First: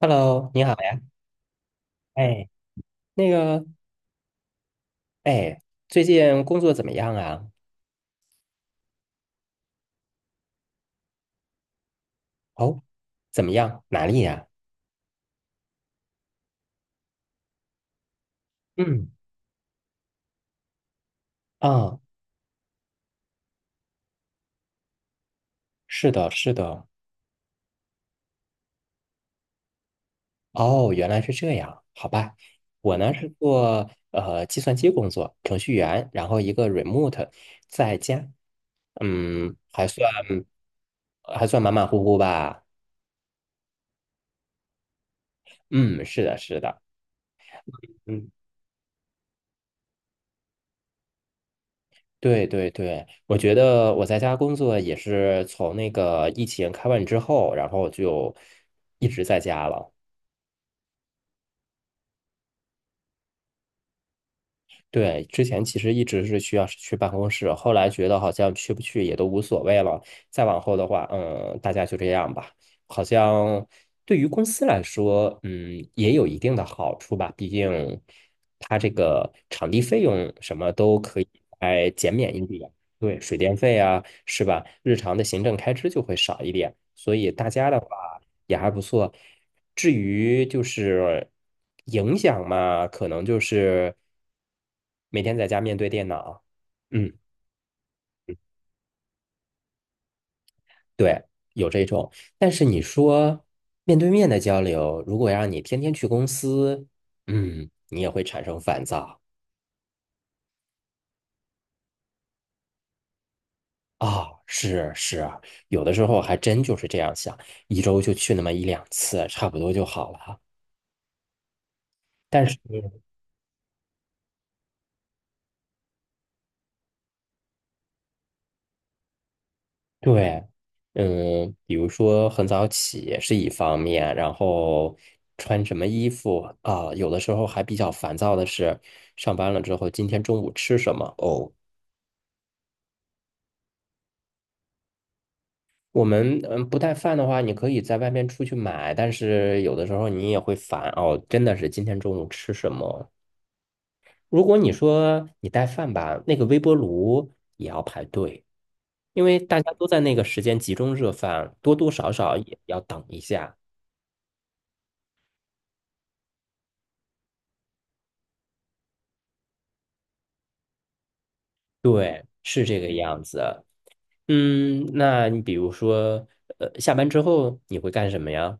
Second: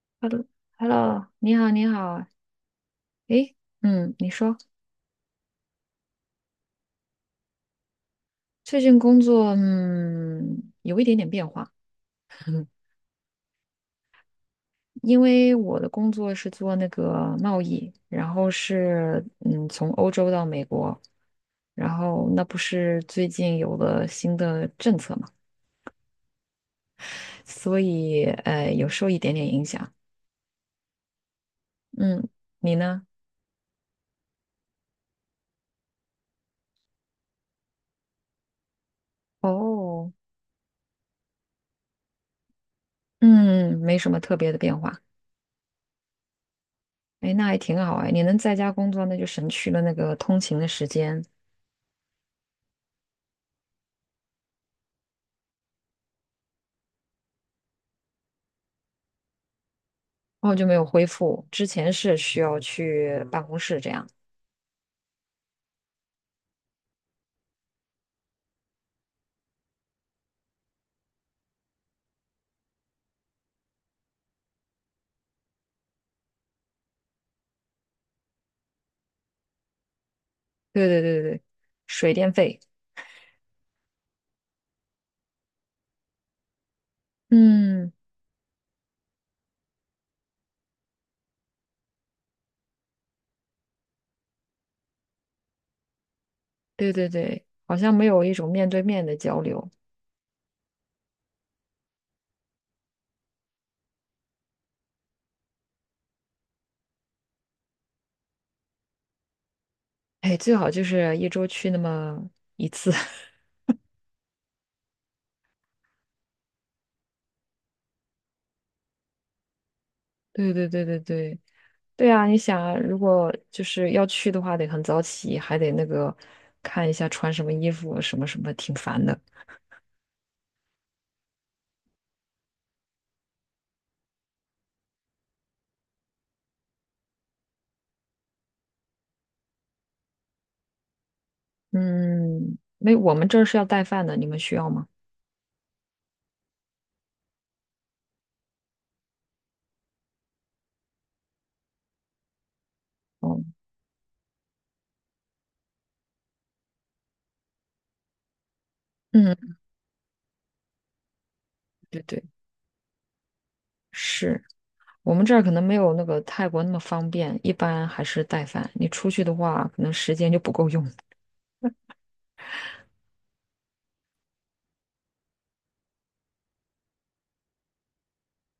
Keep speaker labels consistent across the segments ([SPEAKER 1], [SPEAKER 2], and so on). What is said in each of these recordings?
[SPEAKER 1] Hello，你好呀。
[SPEAKER 2] Hello，Hello，你好，你好，
[SPEAKER 1] 哎，那
[SPEAKER 2] 诶，
[SPEAKER 1] 个，
[SPEAKER 2] 嗯，你说
[SPEAKER 1] 哎，最近工作怎么样啊？
[SPEAKER 2] 最近工作，有一点点变化。
[SPEAKER 1] 哦，怎么样？哪里呀？
[SPEAKER 2] 因为我的工作是做那个贸易，然后
[SPEAKER 1] 嗯，
[SPEAKER 2] 是从欧洲到美国。然
[SPEAKER 1] 啊，
[SPEAKER 2] 后那不是最近有了新的政策嘛，
[SPEAKER 1] 是的，是的。
[SPEAKER 2] 所以有受一点点影响。
[SPEAKER 1] 哦，原来是这样，好
[SPEAKER 2] 嗯，
[SPEAKER 1] 吧。
[SPEAKER 2] 你
[SPEAKER 1] 我
[SPEAKER 2] 呢？
[SPEAKER 1] 呢是做计算机工作，程序员，然后一个 remote 在家，嗯，还算
[SPEAKER 2] 哦，
[SPEAKER 1] 马马虎虎吧。
[SPEAKER 2] 嗯，没什么特别的变化。
[SPEAKER 1] 嗯，是的，是的。
[SPEAKER 2] 哎，那还挺好哎，你
[SPEAKER 1] 嗯。
[SPEAKER 2] 能在家工作，那就省去了那个通勤的时间。
[SPEAKER 1] 对对对，我觉得我在家工作也是从那个疫情开完之后，然后就一直在家了。
[SPEAKER 2] 然后就没有恢复。之前是需要去办公室这样。
[SPEAKER 1] 对，之前其实一直是需要是去办公室，后来觉得好像去不去也都无所谓了。再往后的话，大家就这样吧。好像对于公司来说，也有一定的好处吧。毕竟它这个场地费用什么
[SPEAKER 2] 对
[SPEAKER 1] 都
[SPEAKER 2] 对
[SPEAKER 1] 可
[SPEAKER 2] 对
[SPEAKER 1] 以
[SPEAKER 2] 对，
[SPEAKER 1] 来
[SPEAKER 2] 水
[SPEAKER 1] 减
[SPEAKER 2] 电
[SPEAKER 1] 免一
[SPEAKER 2] 费，
[SPEAKER 1] 点，对，水电费啊，是吧？日常的行政开支就会少一点。所以大家的话。
[SPEAKER 2] 嗯，
[SPEAKER 1] 也还不错。至于就是影响嘛，可能就是每天在家面对电脑，
[SPEAKER 2] 对对
[SPEAKER 1] 嗯，
[SPEAKER 2] 对，好像没有一种面对面的交流。
[SPEAKER 1] 对，有这种。但是你说面对面的交流，如果让你天天去公司，你也会产生烦躁。
[SPEAKER 2] 哎，最好就是一周去那么一次。
[SPEAKER 1] 啊、是是啊，有的时候还真就是这样想，一周就去那么一两次，差不多就好了。
[SPEAKER 2] 对对对对对，对啊，你
[SPEAKER 1] 但是
[SPEAKER 2] 想啊如果就是要去的话，得很早起，还得那个看一下穿什么衣服，什么什么，挺烦的。
[SPEAKER 1] 对，比如说很早起是一方面，然后穿什么衣服啊，有的时候还比较烦躁的是，上班了之后今天中午吃什么？哦，
[SPEAKER 2] 嗯，没，我们这儿是要带饭的，你们需要吗？
[SPEAKER 1] 我们不带饭的话，你可以在外面出去买，但是有的时候你也会烦哦，真的是今天中午吃什么？
[SPEAKER 2] 哦，
[SPEAKER 1] 如果你说你带饭吧，那个微波炉也要排队，因为
[SPEAKER 2] 嗯，
[SPEAKER 1] 大家都在那个时间集中热饭，多多
[SPEAKER 2] 对
[SPEAKER 1] 少
[SPEAKER 2] 对，
[SPEAKER 1] 少也要等一下。
[SPEAKER 2] 是。我们这儿可能没有那个泰国那么方便，一般还是带饭。你出去的话，可能时间就不够用。
[SPEAKER 1] 对，是这个样子。嗯，那你比如说，下班之后你会干什么呀？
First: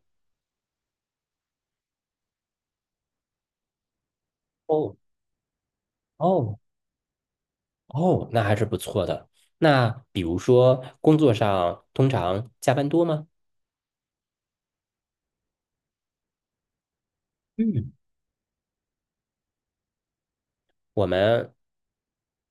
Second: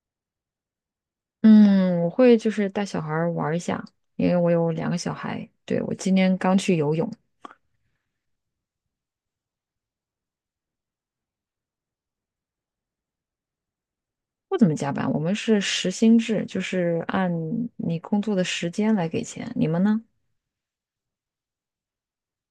[SPEAKER 2] 嗯，我会就是带小孩儿玩儿一下，因为我有两个
[SPEAKER 1] 哦
[SPEAKER 2] 小孩。对，我今天刚
[SPEAKER 1] 哦
[SPEAKER 2] 去游泳。
[SPEAKER 1] 哦，那还是不错的。那比如说，工作上通常加班多吗？
[SPEAKER 2] 不怎么加班，我们是时薪制，就是按
[SPEAKER 1] 嗯，
[SPEAKER 2] 你工作的时间来给钱。你们呢？
[SPEAKER 1] 我们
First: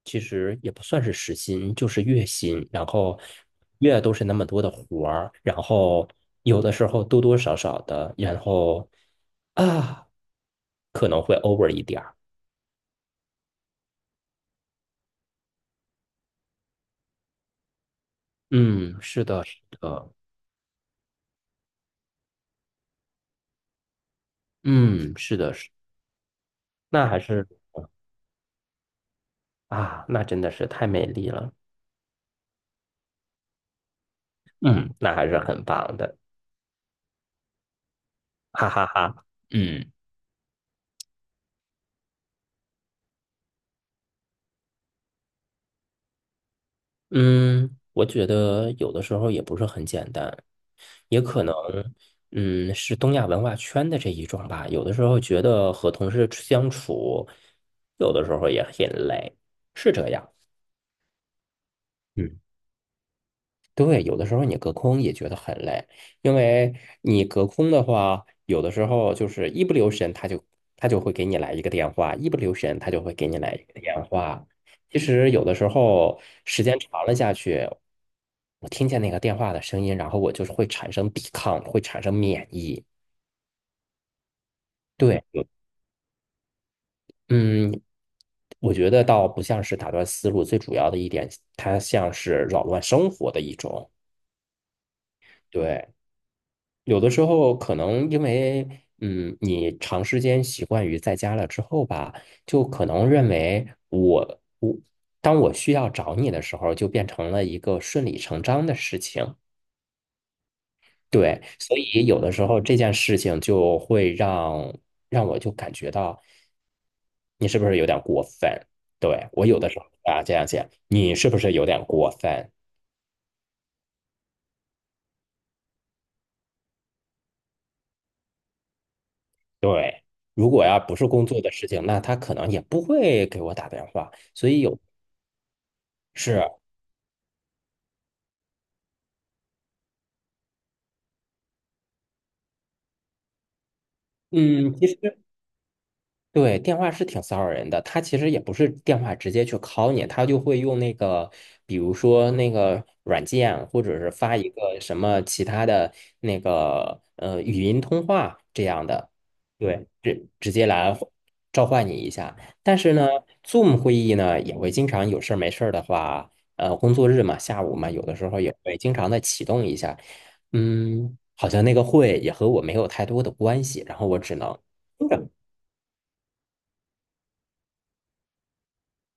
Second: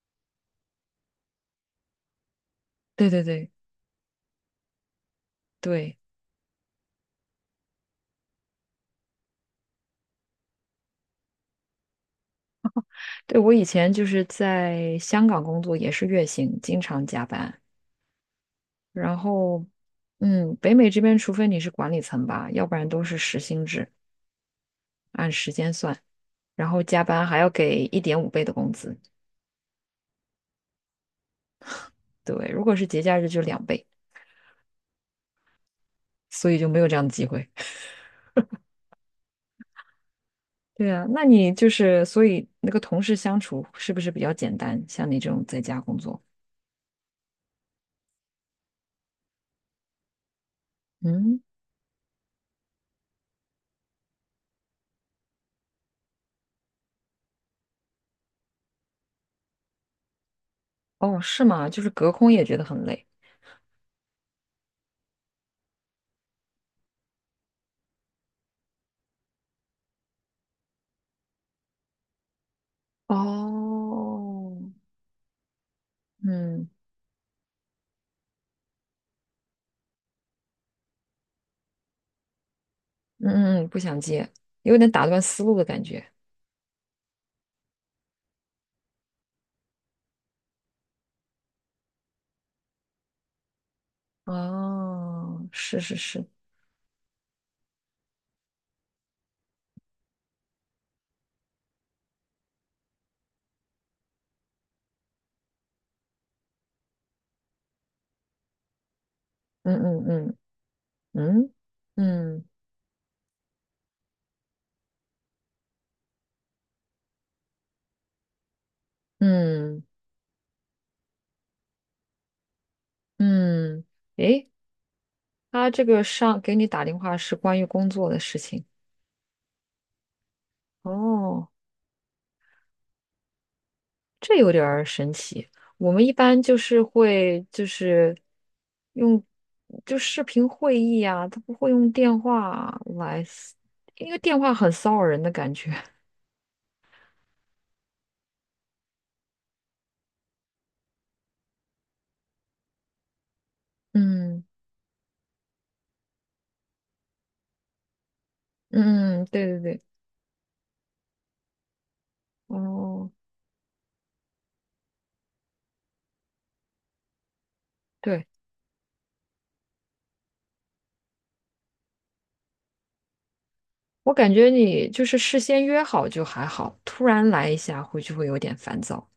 [SPEAKER 1] 其实也不算是时薪，就是月薪，然
[SPEAKER 2] 对
[SPEAKER 1] 后
[SPEAKER 2] 对对
[SPEAKER 1] 月都是那么多的活儿，然
[SPEAKER 2] 对
[SPEAKER 1] 后有的时候多多少少的，然后啊，可能会 over 一点儿。
[SPEAKER 2] 对，我以前就是在香港工作，也是月薪，经常加班。
[SPEAKER 1] 嗯，
[SPEAKER 2] 然
[SPEAKER 1] 是的，是
[SPEAKER 2] 后，
[SPEAKER 1] 的。
[SPEAKER 2] 北美这边，除非你是管理层吧，要不然都是时薪制。
[SPEAKER 1] 嗯，
[SPEAKER 2] 按
[SPEAKER 1] 是
[SPEAKER 2] 时
[SPEAKER 1] 的，是，
[SPEAKER 2] 间算，然后加
[SPEAKER 1] 那还
[SPEAKER 2] 班还
[SPEAKER 1] 是
[SPEAKER 2] 要给1.5倍的工资。
[SPEAKER 1] 那真的是太美丽了，
[SPEAKER 2] 对，如果是节假日就2倍，
[SPEAKER 1] 嗯，那还是很棒的，
[SPEAKER 2] 所以就没有这样的机会。
[SPEAKER 1] 哈哈哈，嗯
[SPEAKER 2] 对啊，那你就是所以那个同事相处是不是比较简单？像你这种在家工作，
[SPEAKER 1] 嗯，我觉得有的时候也不是很简单，也
[SPEAKER 2] 嗯，
[SPEAKER 1] 可能，是东亚文化圈的这一种吧，有的时候觉得和同事相处，有的时候也很累，是这样，
[SPEAKER 2] 哦，是吗？就是隔空
[SPEAKER 1] 嗯。
[SPEAKER 2] 也觉得很累。
[SPEAKER 1] 对，有的时候你隔空也觉得很累，因为你隔空的话，有的时候就是一不留神，他就会给你来一个电话，一不留神他就会给你来一个电话。
[SPEAKER 2] 哦，
[SPEAKER 1] 其实有的时候时
[SPEAKER 2] 嗯
[SPEAKER 1] 间长了下去，我听见那个电话的声音，然后我就是会产生抵抗，会产生免疫。
[SPEAKER 2] 嗯嗯，不想接，有点打断
[SPEAKER 1] 对，
[SPEAKER 2] 思
[SPEAKER 1] 有
[SPEAKER 2] 路的感觉。
[SPEAKER 1] 嗯，我觉得倒不像是打断思路，最主要的一点，它像是扰乱生活的一种。
[SPEAKER 2] 哦，是
[SPEAKER 1] 对。
[SPEAKER 2] 是是，
[SPEAKER 1] 有的时候可能因为，嗯，你长时间习惯于在家了之后吧，就可能认为我当我需要找你的时候，就变成了一个顺理成章的事情。
[SPEAKER 2] 嗯嗯嗯
[SPEAKER 1] 对，
[SPEAKER 2] 嗯
[SPEAKER 1] 所以有的时
[SPEAKER 2] 嗯
[SPEAKER 1] 候这件事情就会让我就感觉到你是不是有点过分？对，我有的时
[SPEAKER 2] 嗯
[SPEAKER 1] 候啊这样想，你是不是有点过分？
[SPEAKER 2] 嗯，诶，他这个上给你打电话是关于工作的事情。
[SPEAKER 1] 对，如果要不是工作
[SPEAKER 2] 哦，
[SPEAKER 1] 的事情，那他可能也不会给我打电话。
[SPEAKER 2] 这
[SPEAKER 1] 所
[SPEAKER 2] 有
[SPEAKER 1] 以
[SPEAKER 2] 点
[SPEAKER 1] 有。
[SPEAKER 2] 儿神奇。我们一般
[SPEAKER 1] 是，
[SPEAKER 2] 就是会就是用就视频会议啊，他不会用电话来，因为电话很
[SPEAKER 1] 嗯，其
[SPEAKER 2] 骚
[SPEAKER 1] 实
[SPEAKER 2] 扰人的感觉。
[SPEAKER 1] 对，电话是挺骚扰人的。他其实也不是电话直接去 call 你，他就会用那个，比如说那个软件，或者是发
[SPEAKER 2] 嗯
[SPEAKER 1] 一个什么其他的那个语音通话这样的，
[SPEAKER 2] 嗯，对对对，
[SPEAKER 1] 对，直接来召唤你一下。但是呢
[SPEAKER 2] 哦，
[SPEAKER 1] ，Zoom 会议呢也会经常有事儿没事儿的话，工作日嘛，下午嘛，有的
[SPEAKER 2] 对，
[SPEAKER 1] 时候也会经常的启动一下。嗯，好像那个会也和我没有太多的关系，然后
[SPEAKER 2] 我
[SPEAKER 1] 我
[SPEAKER 2] 感
[SPEAKER 1] 只
[SPEAKER 2] 觉
[SPEAKER 1] 能。
[SPEAKER 2] 你就是事先约好就还好，突然来一下会就会有点烦躁。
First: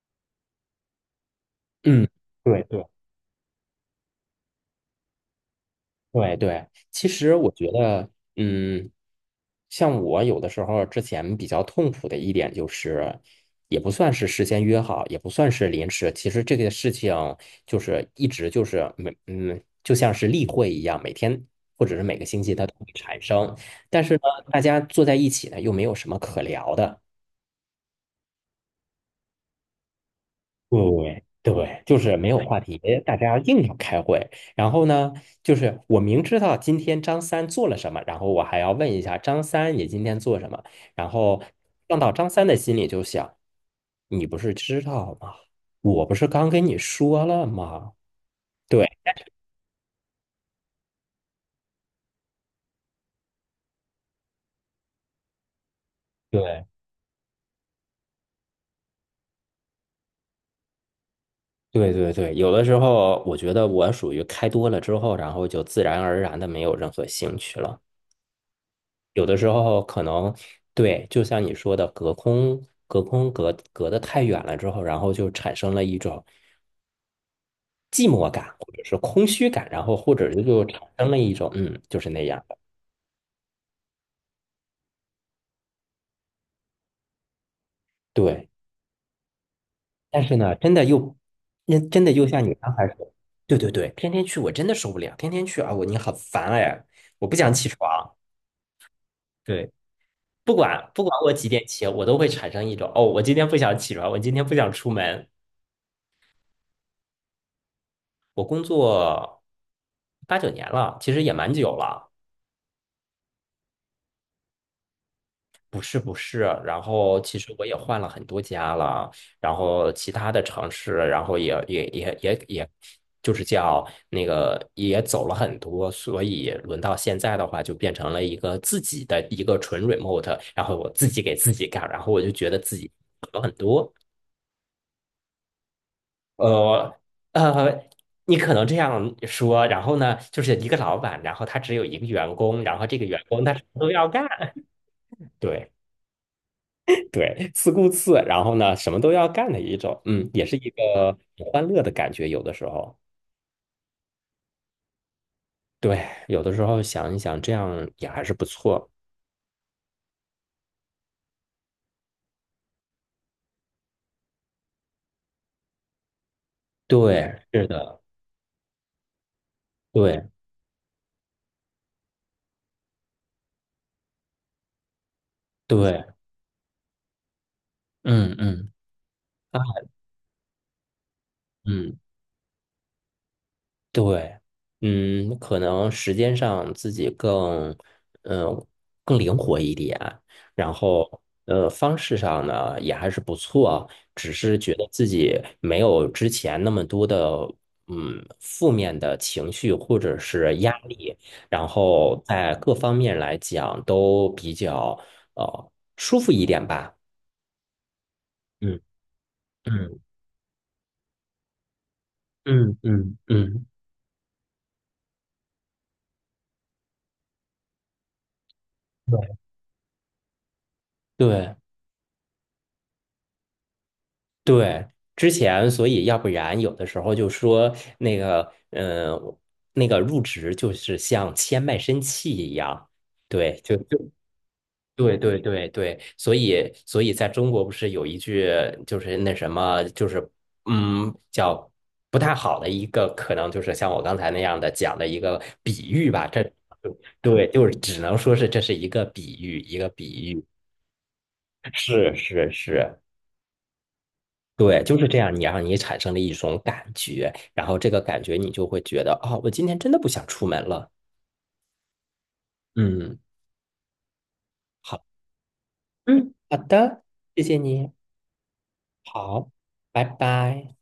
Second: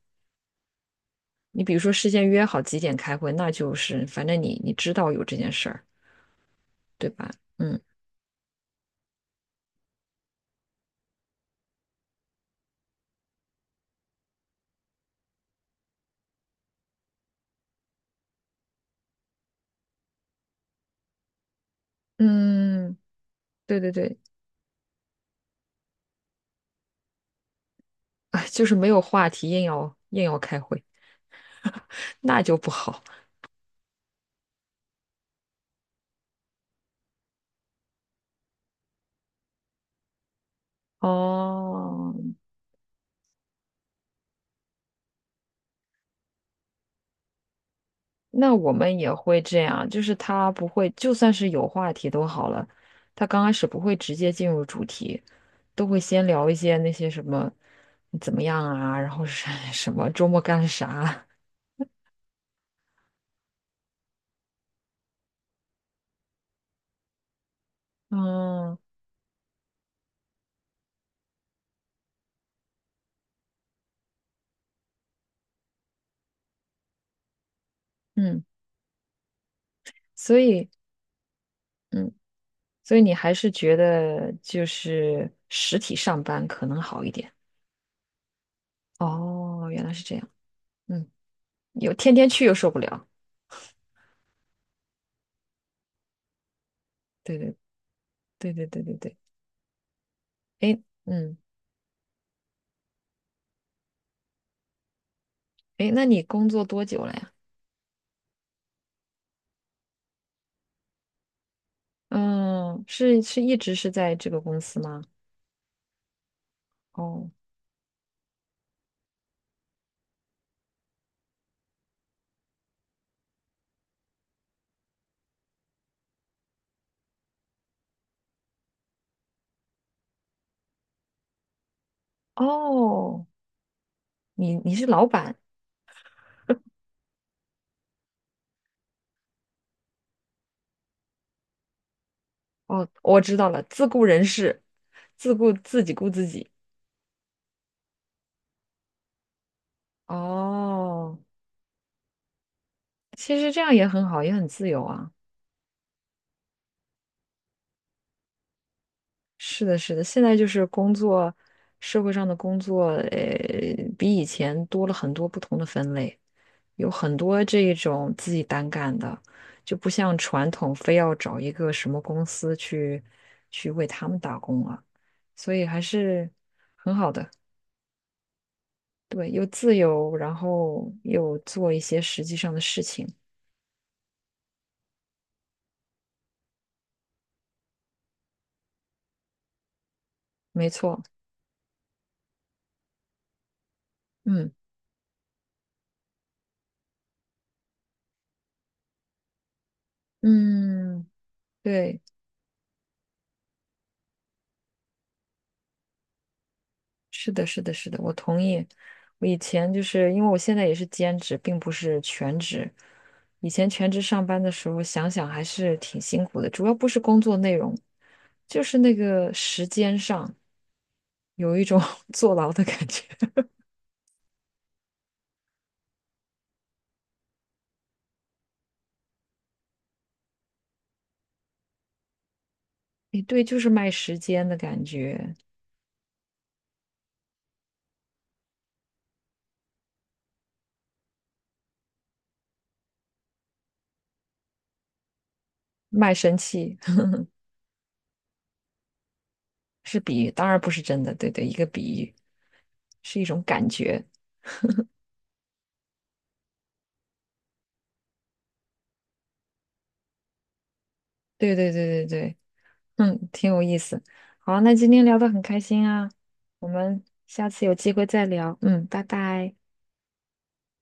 [SPEAKER 2] 你比如说事
[SPEAKER 1] 嗯，
[SPEAKER 2] 先约好
[SPEAKER 1] 对
[SPEAKER 2] 几
[SPEAKER 1] 对
[SPEAKER 2] 点开会，那就是反正你知道有这件事儿。
[SPEAKER 1] 对对，其
[SPEAKER 2] 对吧？
[SPEAKER 1] 实我觉
[SPEAKER 2] 嗯
[SPEAKER 1] 得，嗯，像我有的时候之前比较痛苦的一点就是，也不算是事先约好，也不算是临时，其实这个事情就是一直就是就像是例会一样，每天或者是每个星期它都会
[SPEAKER 2] 嗯，
[SPEAKER 1] 产生，
[SPEAKER 2] 对对
[SPEAKER 1] 但是
[SPEAKER 2] 对，
[SPEAKER 1] 呢，大家坐在一起呢又没有什么可聊的。
[SPEAKER 2] 哎，就是没有话题，硬要硬要开会，
[SPEAKER 1] 对对，就是没有
[SPEAKER 2] 那就
[SPEAKER 1] 话
[SPEAKER 2] 不
[SPEAKER 1] 题，
[SPEAKER 2] 好。
[SPEAKER 1] 大家硬要开会。然后呢，就是我明知道今天张三做了什么，然后我还要问一下张三你今天做什么。然后放到
[SPEAKER 2] 哦，
[SPEAKER 1] 张三的心里就想，你不是知道吗？我不是刚跟你说了吗？
[SPEAKER 2] 那我
[SPEAKER 1] 对
[SPEAKER 2] 们也会这样，就是他不会，就算是有话题都好了，他刚开始不会直接进入主题，都会先聊一
[SPEAKER 1] 对
[SPEAKER 2] 些那些什么你怎么样啊，然后是 什么周末干了啥，
[SPEAKER 1] 对对对，有的时候我觉得我属于开多了之后，然后就自然而然的没有任何兴趣了。
[SPEAKER 2] 嗯
[SPEAKER 1] 有的时候可能对，就像你说的，隔空、隔空隔、隔得太远了之后，然后就产生了一种寂寞
[SPEAKER 2] 嗯，
[SPEAKER 1] 感，或者是空虚感，然后或者
[SPEAKER 2] 所
[SPEAKER 1] 是就
[SPEAKER 2] 以
[SPEAKER 1] 产生了一种就是
[SPEAKER 2] 嗯，
[SPEAKER 1] 那样的。
[SPEAKER 2] 所以你还是觉得就是实体上班可能好一点。
[SPEAKER 1] 对，
[SPEAKER 2] 哦，原来是这
[SPEAKER 1] 但
[SPEAKER 2] 样。
[SPEAKER 1] 是呢，真的
[SPEAKER 2] 嗯，
[SPEAKER 1] 又，那
[SPEAKER 2] 有
[SPEAKER 1] 真的
[SPEAKER 2] 天
[SPEAKER 1] 又
[SPEAKER 2] 天
[SPEAKER 1] 像
[SPEAKER 2] 去又
[SPEAKER 1] 你
[SPEAKER 2] 受
[SPEAKER 1] 刚
[SPEAKER 2] 不
[SPEAKER 1] 才说
[SPEAKER 2] 了。
[SPEAKER 1] 的，对对对，天天去我真的受不了，天天去啊，我你好烦哎，我不
[SPEAKER 2] 对
[SPEAKER 1] 想
[SPEAKER 2] 对
[SPEAKER 1] 起床。
[SPEAKER 2] 对对对对对。
[SPEAKER 1] 对，
[SPEAKER 2] 哎，
[SPEAKER 1] 不管我
[SPEAKER 2] 嗯，
[SPEAKER 1] 几点起，我都会产生一种哦，我今天不想起床，我今天不想出门。
[SPEAKER 2] 哎，那你工作多久了呀？
[SPEAKER 1] 我工作8、9年了，其实也蛮久了。
[SPEAKER 2] 嗯，是一直是在这个公司吗？
[SPEAKER 1] 不是不是，然后
[SPEAKER 2] 哦
[SPEAKER 1] 其实我也换了很多家了，然后其他的城市，然后也，就是叫那个也走了很多，所以轮到现在的话，就变成了一个自己的一个纯 remote，然后我自己给自己干，然后我就觉得自己
[SPEAKER 2] 哦，
[SPEAKER 1] 好很多。
[SPEAKER 2] 你是老板
[SPEAKER 1] 呃呃，你可能这样说，然后呢，就是一个老板，然后他只有一个员工，然后
[SPEAKER 2] 哦，
[SPEAKER 1] 这个
[SPEAKER 2] 我
[SPEAKER 1] 员
[SPEAKER 2] 知
[SPEAKER 1] 工
[SPEAKER 2] 道
[SPEAKER 1] 他
[SPEAKER 2] 了，
[SPEAKER 1] 什么
[SPEAKER 2] 自
[SPEAKER 1] 都
[SPEAKER 2] 雇
[SPEAKER 1] 要干，
[SPEAKER 2] 人士，自 雇
[SPEAKER 1] 对
[SPEAKER 2] 自己雇自己。
[SPEAKER 1] 对，自顾自，然后呢，什么都要干的一种，也是一个
[SPEAKER 2] 哦，
[SPEAKER 1] 很欢乐的感觉，有的时候，
[SPEAKER 2] 其实这样也很好，也很自由啊。
[SPEAKER 1] 对，有的时候想一想，这样也还是不错，
[SPEAKER 2] 是的，是的，现在就是工作，社会上的工作，比以前多了很多不同的分类。有很
[SPEAKER 1] 对，
[SPEAKER 2] 多
[SPEAKER 1] 是
[SPEAKER 2] 这
[SPEAKER 1] 的，
[SPEAKER 2] 种自己单干的，就不像
[SPEAKER 1] 对
[SPEAKER 2] 传统非要找一个什么公司去为他们打工了，所以还
[SPEAKER 1] 对，
[SPEAKER 2] 是很好的，
[SPEAKER 1] 嗯嗯
[SPEAKER 2] 对，又
[SPEAKER 1] 啊
[SPEAKER 2] 自由，然后又做一
[SPEAKER 1] 嗯。
[SPEAKER 2] 些实际上的事情，
[SPEAKER 1] 对，可能时间上自己更，嗯、更灵活一点，
[SPEAKER 2] 没
[SPEAKER 1] 然
[SPEAKER 2] 错，
[SPEAKER 1] 后，方式上呢也还是不错，只
[SPEAKER 2] 嗯
[SPEAKER 1] 是觉得自己没有之前那么多的，负面的情绪或者是压
[SPEAKER 2] 嗯，
[SPEAKER 1] 力，然
[SPEAKER 2] 对。
[SPEAKER 1] 后在各方面来讲都比较，舒服一点吧。
[SPEAKER 2] 是的，是的，是的，我同意。
[SPEAKER 1] 嗯
[SPEAKER 2] 我以前就
[SPEAKER 1] 嗯
[SPEAKER 2] 是因为我现在也是兼职，并不是全职。
[SPEAKER 1] 嗯嗯
[SPEAKER 2] 以
[SPEAKER 1] 嗯，
[SPEAKER 2] 前全职上班的时候，想想还是挺辛苦的，主要不是工作内容，就是那个时间上有
[SPEAKER 1] 对。
[SPEAKER 2] 一种 坐牢的感觉。
[SPEAKER 1] 对，之前所以要不然有的时候就说那个，那个入职就是像签卖身契一样，
[SPEAKER 2] 诶，对，就
[SPEAKER 1] 对，
[SPEAKER 2] 是卖时间的感
[SPEAKER 1] 对
[SPEAKER 2] 觉，
[SPEAKER 1] 对对对，所以在中国不是有一句就是那什么就是叫不太好的一个可能就是像我刚才那样的讲的一个比喻
[SPEAKER 2] 卖
[SPEAKER 1] 吧，
[SPEAKER 2] 身
[SPEAKER 1] 这
[SPEAKER 2] 契
[SPEAKER 1] 对，就是只能说是这是一个比喻，一个
[SPEAKER 2] 是比喻，
[SPEAKER 1] 比喻，
[SPEAKER 2] 当然不是真的。对对，一个比喻
[SPEAKER 1] 是是是，
[SPEAKER 2] 是一种感觉。
[SPEAKER 1] 对，就是这样，你让你产生了一种感觉，然后这个感觉你就会觉得，哦，我今天真的不想出门了。
[SPEAKER 2] 对对对对对。
[SPEAKER 1] 嗯，
[SPEAKER 2] 嗯，挺有意思。好，那今天
[SPEAKER 1] 好，
[SPEAKER 2] 聊得很开心啊，
[SPEAKER 1] 嗯，好
[SPEAKER 2] 我
[SPEAKER 1] 的，
[SPEAKER 2] 们
[SPEAKER 1] 谢
[SPEAKER 2] 下
[SPEAKER 1] 谢
[SPEAKER 2] 次有
[SPEAKER 1] 你，
[SPEAKER 2] 机会再聊。嗯，拜
[SPEAKER 1] 好，
[SPEAKER 2] 拜。
[SPEAKER 1] 拜拜。